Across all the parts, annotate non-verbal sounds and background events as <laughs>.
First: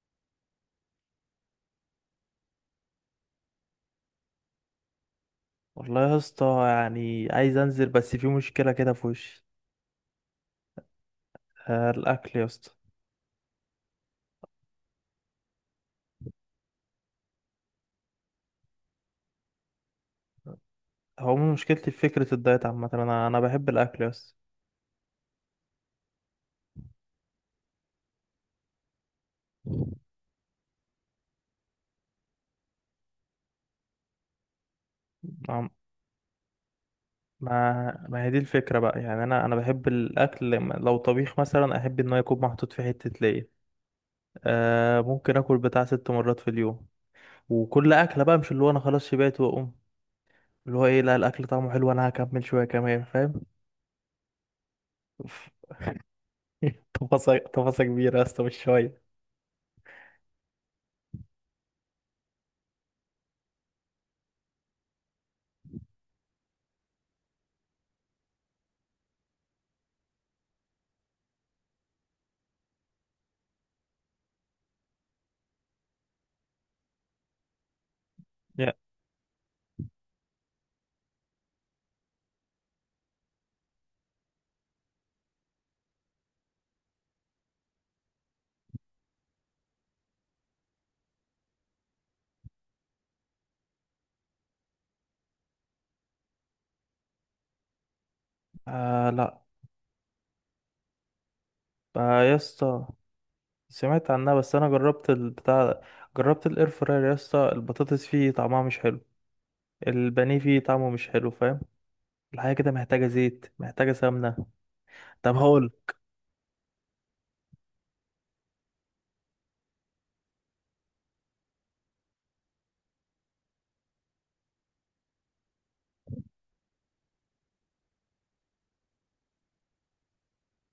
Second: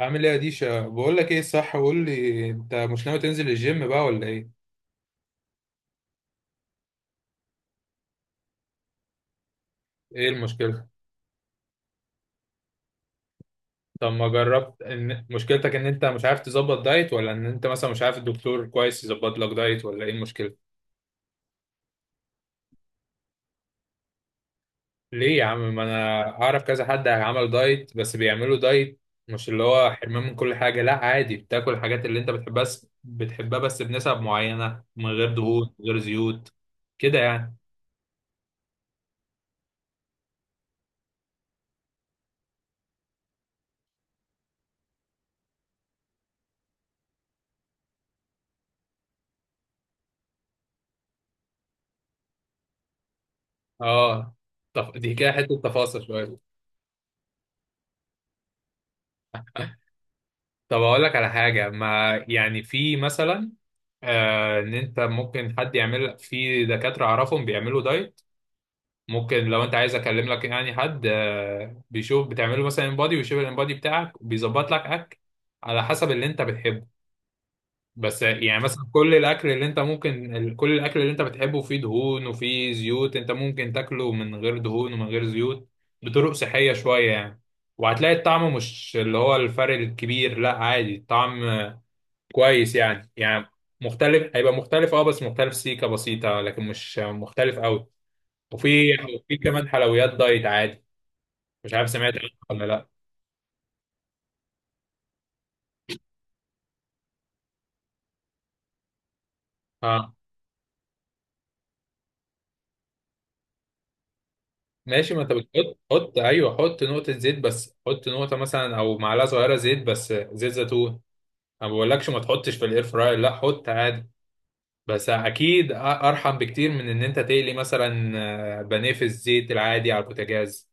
عامل ايه يا ديشا؟ بقول لك ايه، صح، قول لي، انت مش ناوي تنزل الجيم بقى ولا ايه؟ والله يا اسطى، يعني عايز انزل بس في مشكله كده في وشي. ايه المشكله؟ آه، الاكل يا اسطى. طب ما جربت ان مشكلتك ان انت مش عارف تظبط دايت، ولا ان انت مثلا مش عارف الدكتور كويس يظبط لك دايت، ولا ايه المشكله؟ هو من مشكلتي في فكره الدايت عامه، انا بحب الاكل يا اسطى. ليه يا عم؟ ما انا اعرف كذا حد عمل دايت، بس بيعملوا دايت مش اللي هو حرمان من كل حاجه، لا عادي، بتاكل الحاجات اللي انت بتحبها بس بنسب معينه، من غير ما دهون، من غير زيوت، كده يعني. ما هي دي الفكره بقى، يعني انا بحب الاكل. لو طبيخ مثلا، احب ان هو يكون محطوط في حته ليا. آه، ممكن اكل بتاع ست مرات في اليوم، وكل اكله بقى، مش اللي هو انا خلاص شبعت واقوم، اللي هو ايه، لا الاكل طعمه حلو، انا هكمل شويه كمان، فاهم؟ اه. طب دي كده حته <laughs> تفاصيل شويه. تفاصيل تفاصيل كبيره يا اسطى، مش شويه. طب اقول لك على حاجه، ما يعني في مثلا، ان انت ممكن حد يعمل لك، في دكاتره اعرفهم بيعملوا دايت. ممكن لو انت عايز اكلم لك يعني حد بيشوف، بتعمله مثلا انبادي ويشوف الانبادي بتاعك وبيظبط لك اكل على حسب اللي انت بتحبه. بس يعني يا- مثلا كل الاكل اللي انت ممكن كل الاكل اللي انت بتحبه فيه دهون وفيه زيوت، انت ممكن تاكله من غير دهون ومن غير زيوت، بطرق صحيه شويه يعني. وهتلاقي الطعم مش اللي هو الفرق الكبير، لا عادي الطعم كويس يعني، يعني مختلف، هيبقى مختلف اه، بس مختلف سيكة بسيطة لكن مش مختلف قوي. وفي آه وفي لا. كمان حلويات دايت عادي. مش عارف سمعت آه عنها يا ولا اسطى، لا. سمعت عنها بس انا جربت البتاع. جربت الاير فراير يا اسطى، البطاطس فيه طعمها مش حلو، اه البانيه فيه طعمه مش حلو، فاهم؟ الحاجه كده محتاجه زيت، محتاجه سمنه. ماشي، ما انت طب هقول. بتحط، حط ايوه، حط نقطة زيت بس، حط نقطة مثلا او معلقة صغيرة زيت، بس زيت زيتون. انا ما بقولكش ما تحطش في الاير فراير، لا حط عادي، بس اكيد ارحم بكتير من ان انت تقلي مثلا بانيه في الزيت العادي على البوتاجاز،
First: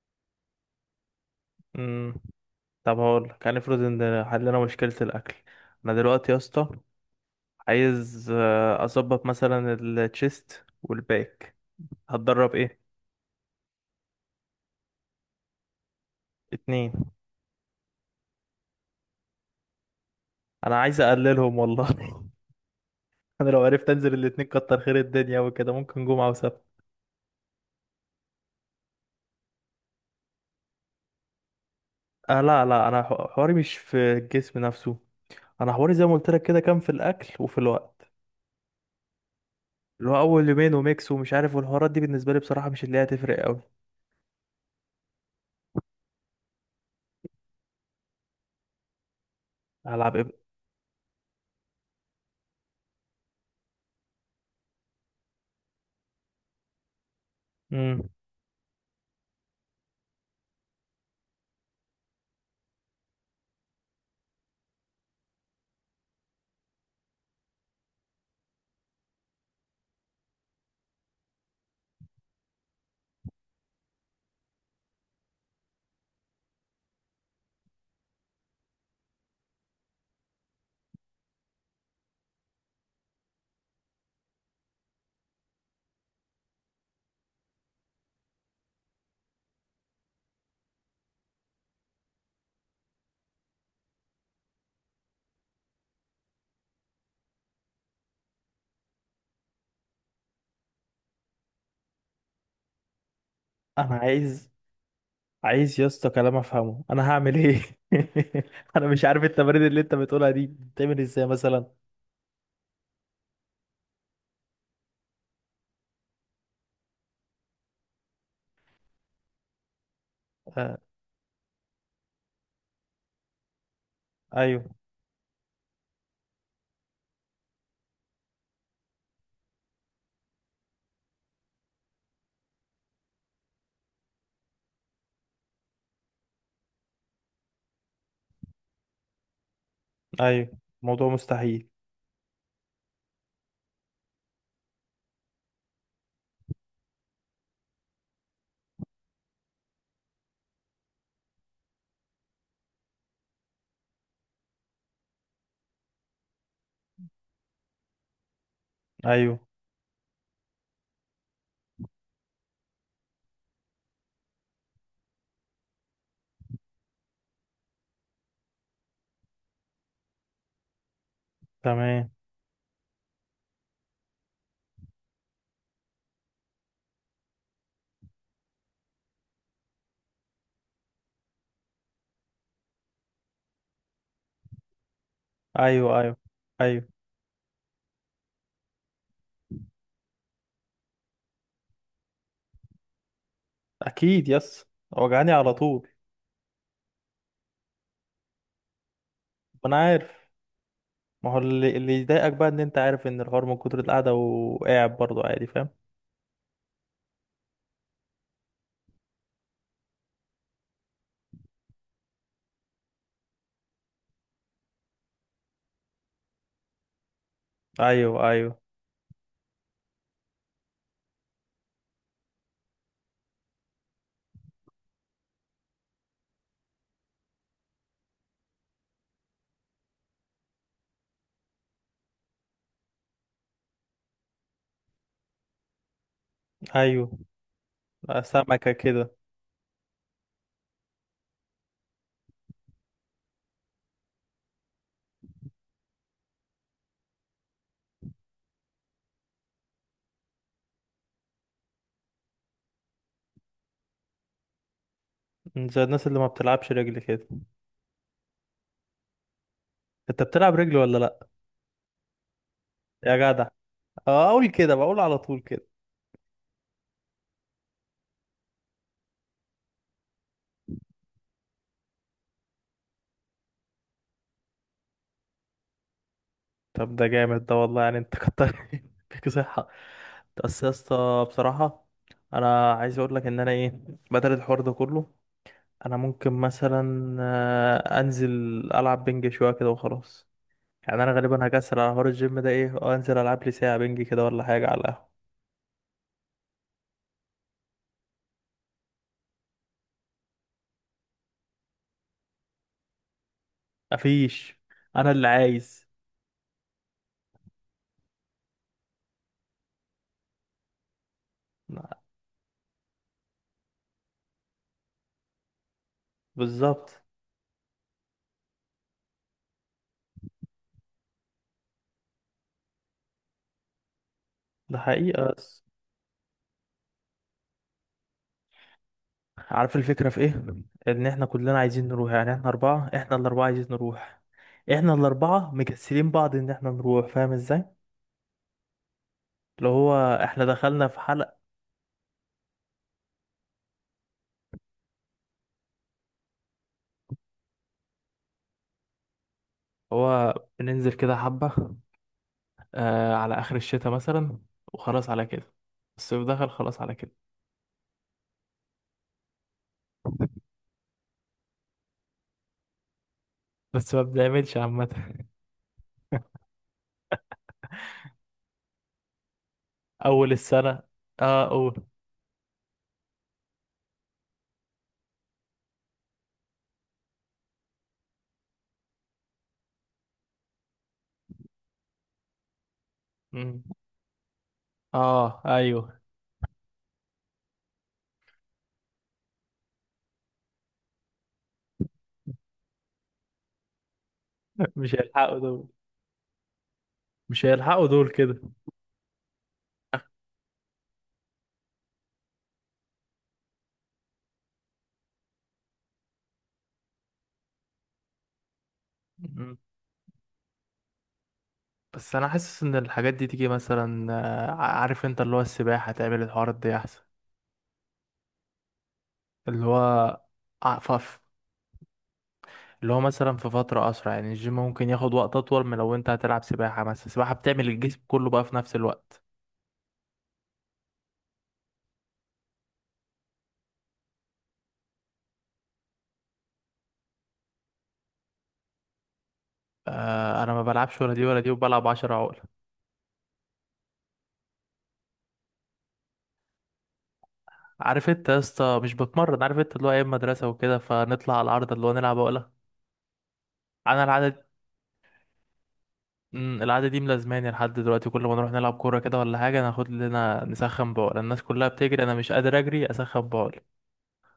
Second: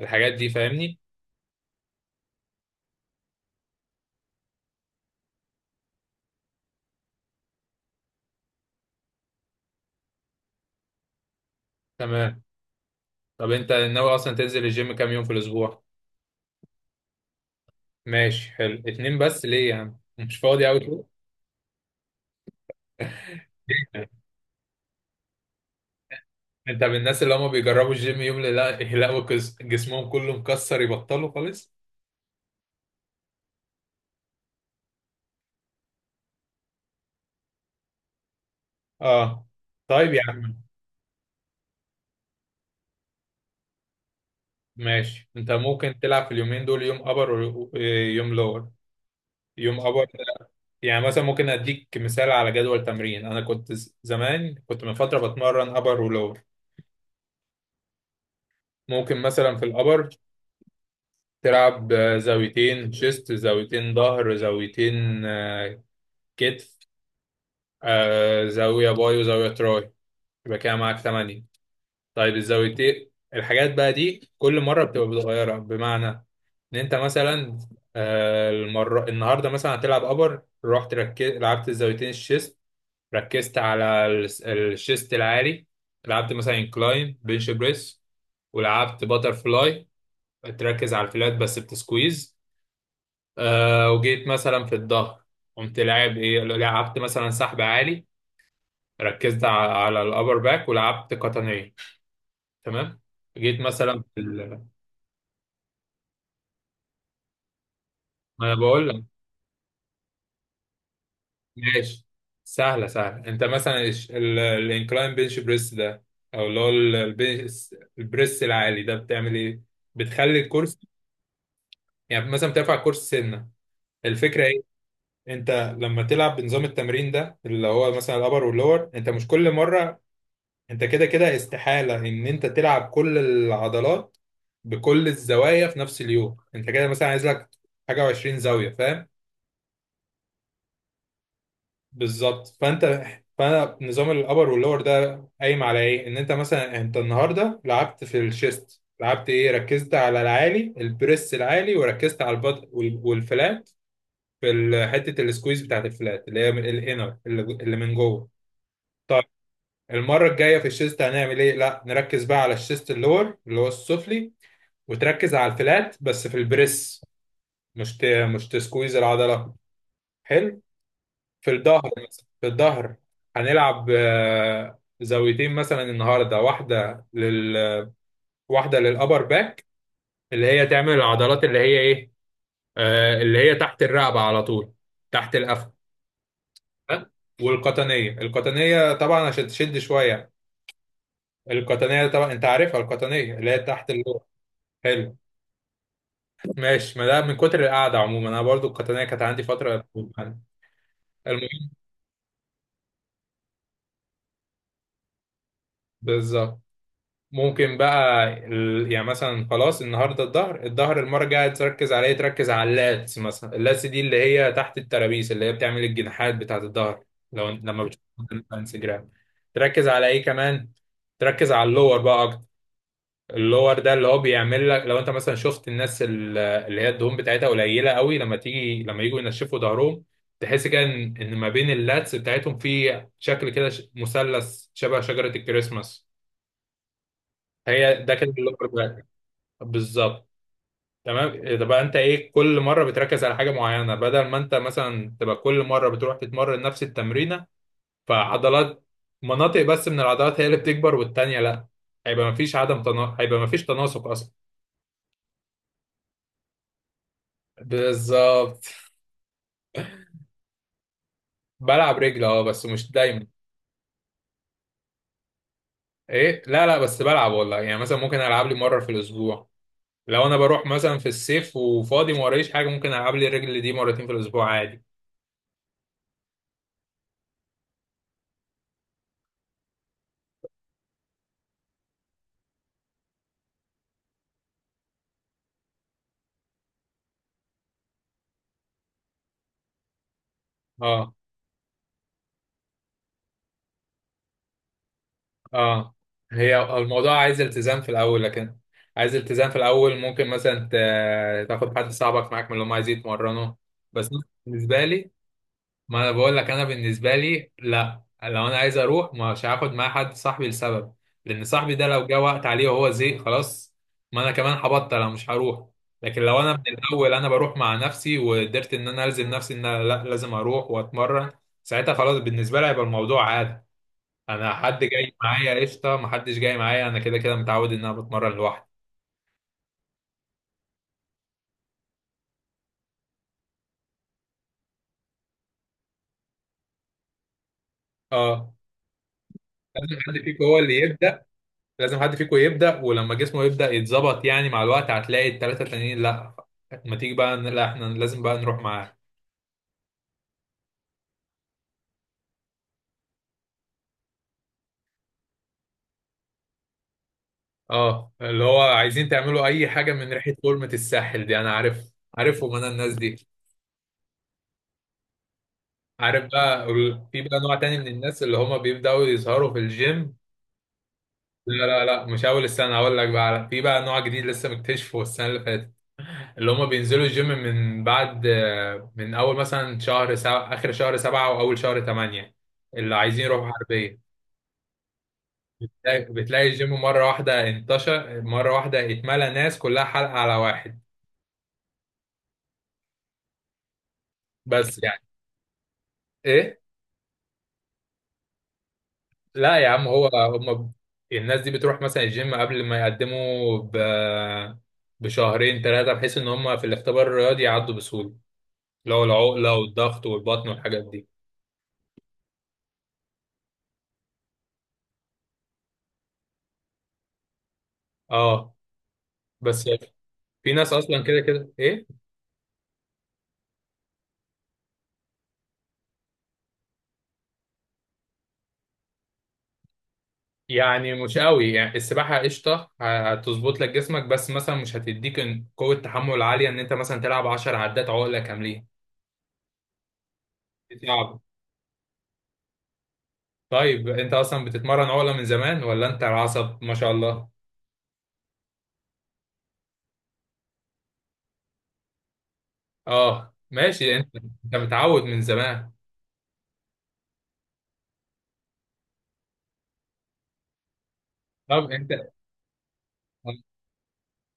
الحاجات دي، فاهمني؟ امم طب هقول، كان افرض ان حلنا مشكله الاكل. انا دلوقتي يا اسطى عايز اظبط مثلا التشيست والباك. تمام. هتدرب ايه؟ طب انت ناوي اصلا تنزل الجيم كام يوم في الاسبوع؟ اتنين. ماشي حلو، اتنين بس ليه يا عم؟ مش فاضي قوي انا عايز كده؟ اقللهم والله. <laughs> انا لو عرفت انزل الاتنين كتر خير الدنيا، وكده ممكن جمعه وسبت. انت من الناس اللي هم بيجربوا الجيم يوم لا يلاقوا جسمهم كله مكسر يبطلوا خالص. آه لا لا، انا حواري مش في الجسم نفسه، انا حواري زي ما قلت لك كده، كان في الاكل وفي الوقت. اه اللي طيب هو يا اول عم. يومين وميكس ومش عارف، والحوارات دي بالنسبه لي بصراحه مش اللي هي هتفرق قوي. ماشي انت ممكن تلعب في اليومين دول يوم ابر ويوم لور. يوم ابر هلعب ايه بقى؟ يعني مثلا ممكن اديك مثال على جدول تمرين، انا كنت زمان كنت من فترة بتمرن ابر ولور. امم ممكن مثلا في الابر تلعب زاويتين شيست، زاويتين ظهر، زاويتين كتف، زاوية باي وزاوية تراي، يبقى كده معاك تمانية. طيب الزاويتين الحاجات بقى دي كل مرة بتبقى متغيرة، بمعنى إن أنت مثلا المرة النهاردة مثلا هتلعب أبر، رحت لعبت الزاويتين الشيست، ركزت على الشيست العالي، لعبت مثلا انكلاين بنش بريس، ولعبت باتر فلاي، تركز على الفلات بس بتسكويز. وجيت مثلا في الظهر، قمت لاعب ايه؟ لعبت مثلا سحب عالي، ركزت على الأبر باك، ولعبت قطنية. تمام. جيت انا مثلا في عايز عايز يا اسطى كلام افهمه، انا هعمل ايه؟ ما أنا <laughs> انا بقول لك. مش عارف التمارين اللي انت بتقولها دي بتعمل ازاي مثلا. ماشي. سهلة سهلة، أنت مثلا الانكلاين بنش بريس ده، أو اللي هو البنش البريس العالي ده بتعمل إيه؟ بتخلي الكرسي، آه. يعني مثلا بترفع الكرسي سنة. الفكرة إيه؟ ايوه. أنت لما تلعب بنظام التمرين ده اللي هو مثلا الأبر واللور، أنت مش كل مرة، انت كده كده استحالة ان انت تلعب كل العضلات بكل الزوايا في نفس اليوم، انت كده مثلا عايز لك حاجة و20 زاوية، فاهم؟ ايوه، موضوع مستحيل. بالظبط. فانت، فانا نظام الابر واللور ده قايم على ايه؟ ان انت مثلا انت النهاردة لعبت في الشيست، لعبت ايه؟ ركزت على العالي، البريس العالي، وركزت على البط والفلات في حتة السكويز بتاعت الفلات اللي هي من الانر اللي من جوه. طيب ايوه. المرة الجاية في الشيست هنعمل ايه؟ لا نركز بقى على الشيست اللور اللي هو السفلي، وتركز على الفلات بس في البريس، مش ت... مش تسكويز العضله. حلو. في الظهر تمام. مثلا، في الظهر هنلعب زاويتين مثلا، النهارده واحده واحده للابر باك اللي هي تعمل العضلات اللي هي ايه؟ اللي هي تحت الرقبه على طول، تحت القفا. ايوه ايوه. ايوه. ها؟ والقطنيه، القطنيه طبعا عشان تشد شويه، القطنيه طبعا انت عارفها، القطنيه اللي هي تحت اللور. اكيد، يس حلو وجعاني على طول. ماشي. ما ده من كتر القعده عموما، انا برضو القطنيه كانت عندي ما انا فتره، عارف. المهم. ما هو اللي يضايقك بقى، ان انت عارف ان الحوار من كتر القعده، وقاعد برضه عادي، فاهم؟ بالظبط. ممكن بقى يعني مثلا خلاص النهارده الظهر، الظهر المره الجايه تركز على ايه؟ تركز على اللاتس مثلا. اللاتس دي اللي هي تحت الترابيس، اللي هي بتعمل الجناحات بتاعت الظهر، لو لما بتشوف ايوه على ايوه انستجرام. تركز على ايه كمان؟ تركز على اللور بقى اكتر. اللور ده اللي هو بيعمل لك، لو انت مثلا شفت الناس اللي هي الدهون بتاعتها قليله قوي، لما تيجي لما يجوا ينشفوا ظهرهم، تحس كده ان ما بين اللاتس بتاعتهم في شكل كده مثلث شبه شجره الكريسماس. ايوه. هي ده كده اللوكر سمكة باك. كده. بالظبط. تمام. ده بقى انت ايه؟ كل مره بتركز على حاجه معينه بدل ما انت مثلا تبقى كل مره بتروح تتمرن نفس التمرينه، فعضلات، مناطق بس من العضلات هي اللي بتكبر والتانيه لا، هيبقى مفيش هيبقى مفيش تناسق اصلا. زي الناس اللي ما بتلعبش رجل كده. بالظبط. انت بتلعب رجل ولا لا؟ بلعب رجل اه بس مش يا دايما. جدع. اه، اقول كده بقول على طول كده. ايه؟ لا لا بس بلعب والله، يعني مثلا ممكن العب لي مره في الاسبوع. لو انا بروح مثلا في الصيف وفاضي ما ورايش حاجه، ممكن العب لي الرجل دي مرتين في الاسبوع عادي. طب ده جامد ده والله، يعني انت كتر <laughs> فيك صحة. بس يا اسطى بصراحة، انا عايز اقول لك ان انا ايه، بدل الحوار ده كله، انا ممكن مثلا انزل العب بنج شوية كده وخلاص. يعني انا اه. غالبا هكسل على حوار الجيم ده ايه، وانزل العب لي ساعة بنج كده ولا حاجة على القهوة. اه. هي الموضوع عايز التزام في الاول، لكن عايز التزام في الاول. ممكن مثلا تاخد حد صاحبك معاك من اللي هم عايزين يتمرنوا. بس أنا مفيش. بالنسبه لي، انا اللي عايز. ما انا بقول لك انا بالنسبه لي، لا لو انا عايز اروح مش هاخد معايا حد صاحبي، لسبب، لان صاحبي ده لو جه وقت عليه وهو زهق خلاص، ما انا كمان هبطل، انا مش هروح. لكن لو انا من بالظبط. الاول انا بروح مع نفسي وقدرت ان انا الزم نفسي ان انا لا لازم اروح واتمرن، ساعتها خلاص بالنسبه لي هيبقى الموضوع عادي. انا ده حد جاي حقيقة. معايا بس قشطه، محدش جاي معايا انا كده كده متعود ان انا بتمرن لوحدي. عارف الفكرة في ايه؟ ان احنا كلنا عايزين نروح، يعني احنا اربعة، احنا الاربعة عايزين نروح، احنا الاربعة مكسلين بعض ان احنا نروح، فاهم ازاي؟ اه. اللي هو، لازم حد فيكم احنا هو اللي دخلنا في يبدا. حلقة. لازم حد فيكم يبدا، ولما جسمه يبدا يتظبط يعني مع الوقت، هتلاقي الثلاثه التانيين لا ما تيجي بقى، لا احنا لازم بقى نروح معاه. هو بننزل كده حبة، آه، على اخر الشتاء مثلا، وخلاص على كده، الصيف دخل خلاص على كده. اه اللي هو عايزين تعملوا اي حاجه من ريحه فورمه الساحل دي، انا عارف، عارفهم انا الناس دي. بس ما بنعملش عامة. عارف بقى في بقى نوع تاني من الناس اللي هما بيبداوا يظهروا في الجيم. اول السنة. اه لا اول. لا لا مش اول السنه، هقول لك بقى في بقى نوع جديد لسه مكتشفه السنه اللي فاتت، اللي هما بينزلوا الجيم من بعد، من اول مثلا شهر سبعة، اخر شهر سبعة واول شهر تمانية، اللي عايزين يروحوا مم. حربية. اه ايوه. بتلاقي الجيم مرة واحدة انتشر، مرة واحدة اتملى ناس، كلها حلقة على واحد. <laughs> بس مش يعني هيلحقوا دول. ايه؟ مش هيلحقوا دول كده. لا يا عم هو الناس دي بتروح مثلا الجيم قبل ما يقدموا بشهرين ثلاثة، بحيث ان هما في الاختبار الرياضي يعدوا بسهولة، اللي هو العقلة والضغط والبطن والحاجات دي. بس انا حاسس ان الحاجات دي تيجي مثلا، عارف انت اللي هو السباحه تعمل الحوارات دي احسن. اه بس اللي هو. في ناس اصلا كده عفف. كده ايه. اللي هو مثلا في فتره اسرع، يعني الجيم ممكن ياخد وقت اطول من لو انت هتلعب سباحه مثلا، السباحه بتعمل الجسم كله بقى في نفس الوقت. يعني مش قوي يعني، السباحة قشطة هتظبط لك جسمك بس مثلا مش هتديك قوة تحمل عالية ان انت مثلا تلعب 10 عدات عقلة كاملين. آه، انا ما بلعبش ولا صعب. دي ولا دي، وبلعب 10 عقله. طيب انت اصلا بتتمرن عقلة من زمان ولا انت العصب ما شاء الله؟ عارف انت يا اسطى مش بتمرن، عارف انت اللي هو ايام مدرسه وكده، فنطلع على العرض اللي هو نلعب عقله. اه ماشي. انا انت العاده دي- انت متعود من زمان. العاده دي ملازماني لحد دلوقتي، كل ما نروح نلعب كوره كده ولا حاجه، ناخد لنا نسخن بعقله، الناس كلها طب انت بتجري، انا مش قادر اجري اسخن بعقله.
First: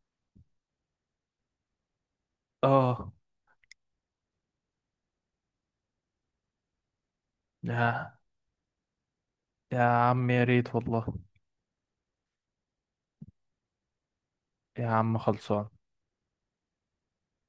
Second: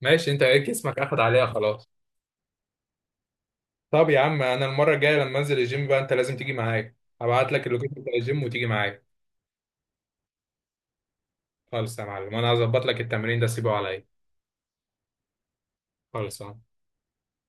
ماشي، انت ايه جسمك اخد عليها خلاص. اه. طب يا عم انا المرة الجاية لما انزل الجيم بقى انت لازم تيجي معايا، هبعت لك اللوكيشن بتاع يا الجيم وتيجي معايا. يا عم يا ريت والله. خالص يا معلم، انا هظبط لك التمرين ده سيبه عليا، يا عم خلصان. خالص.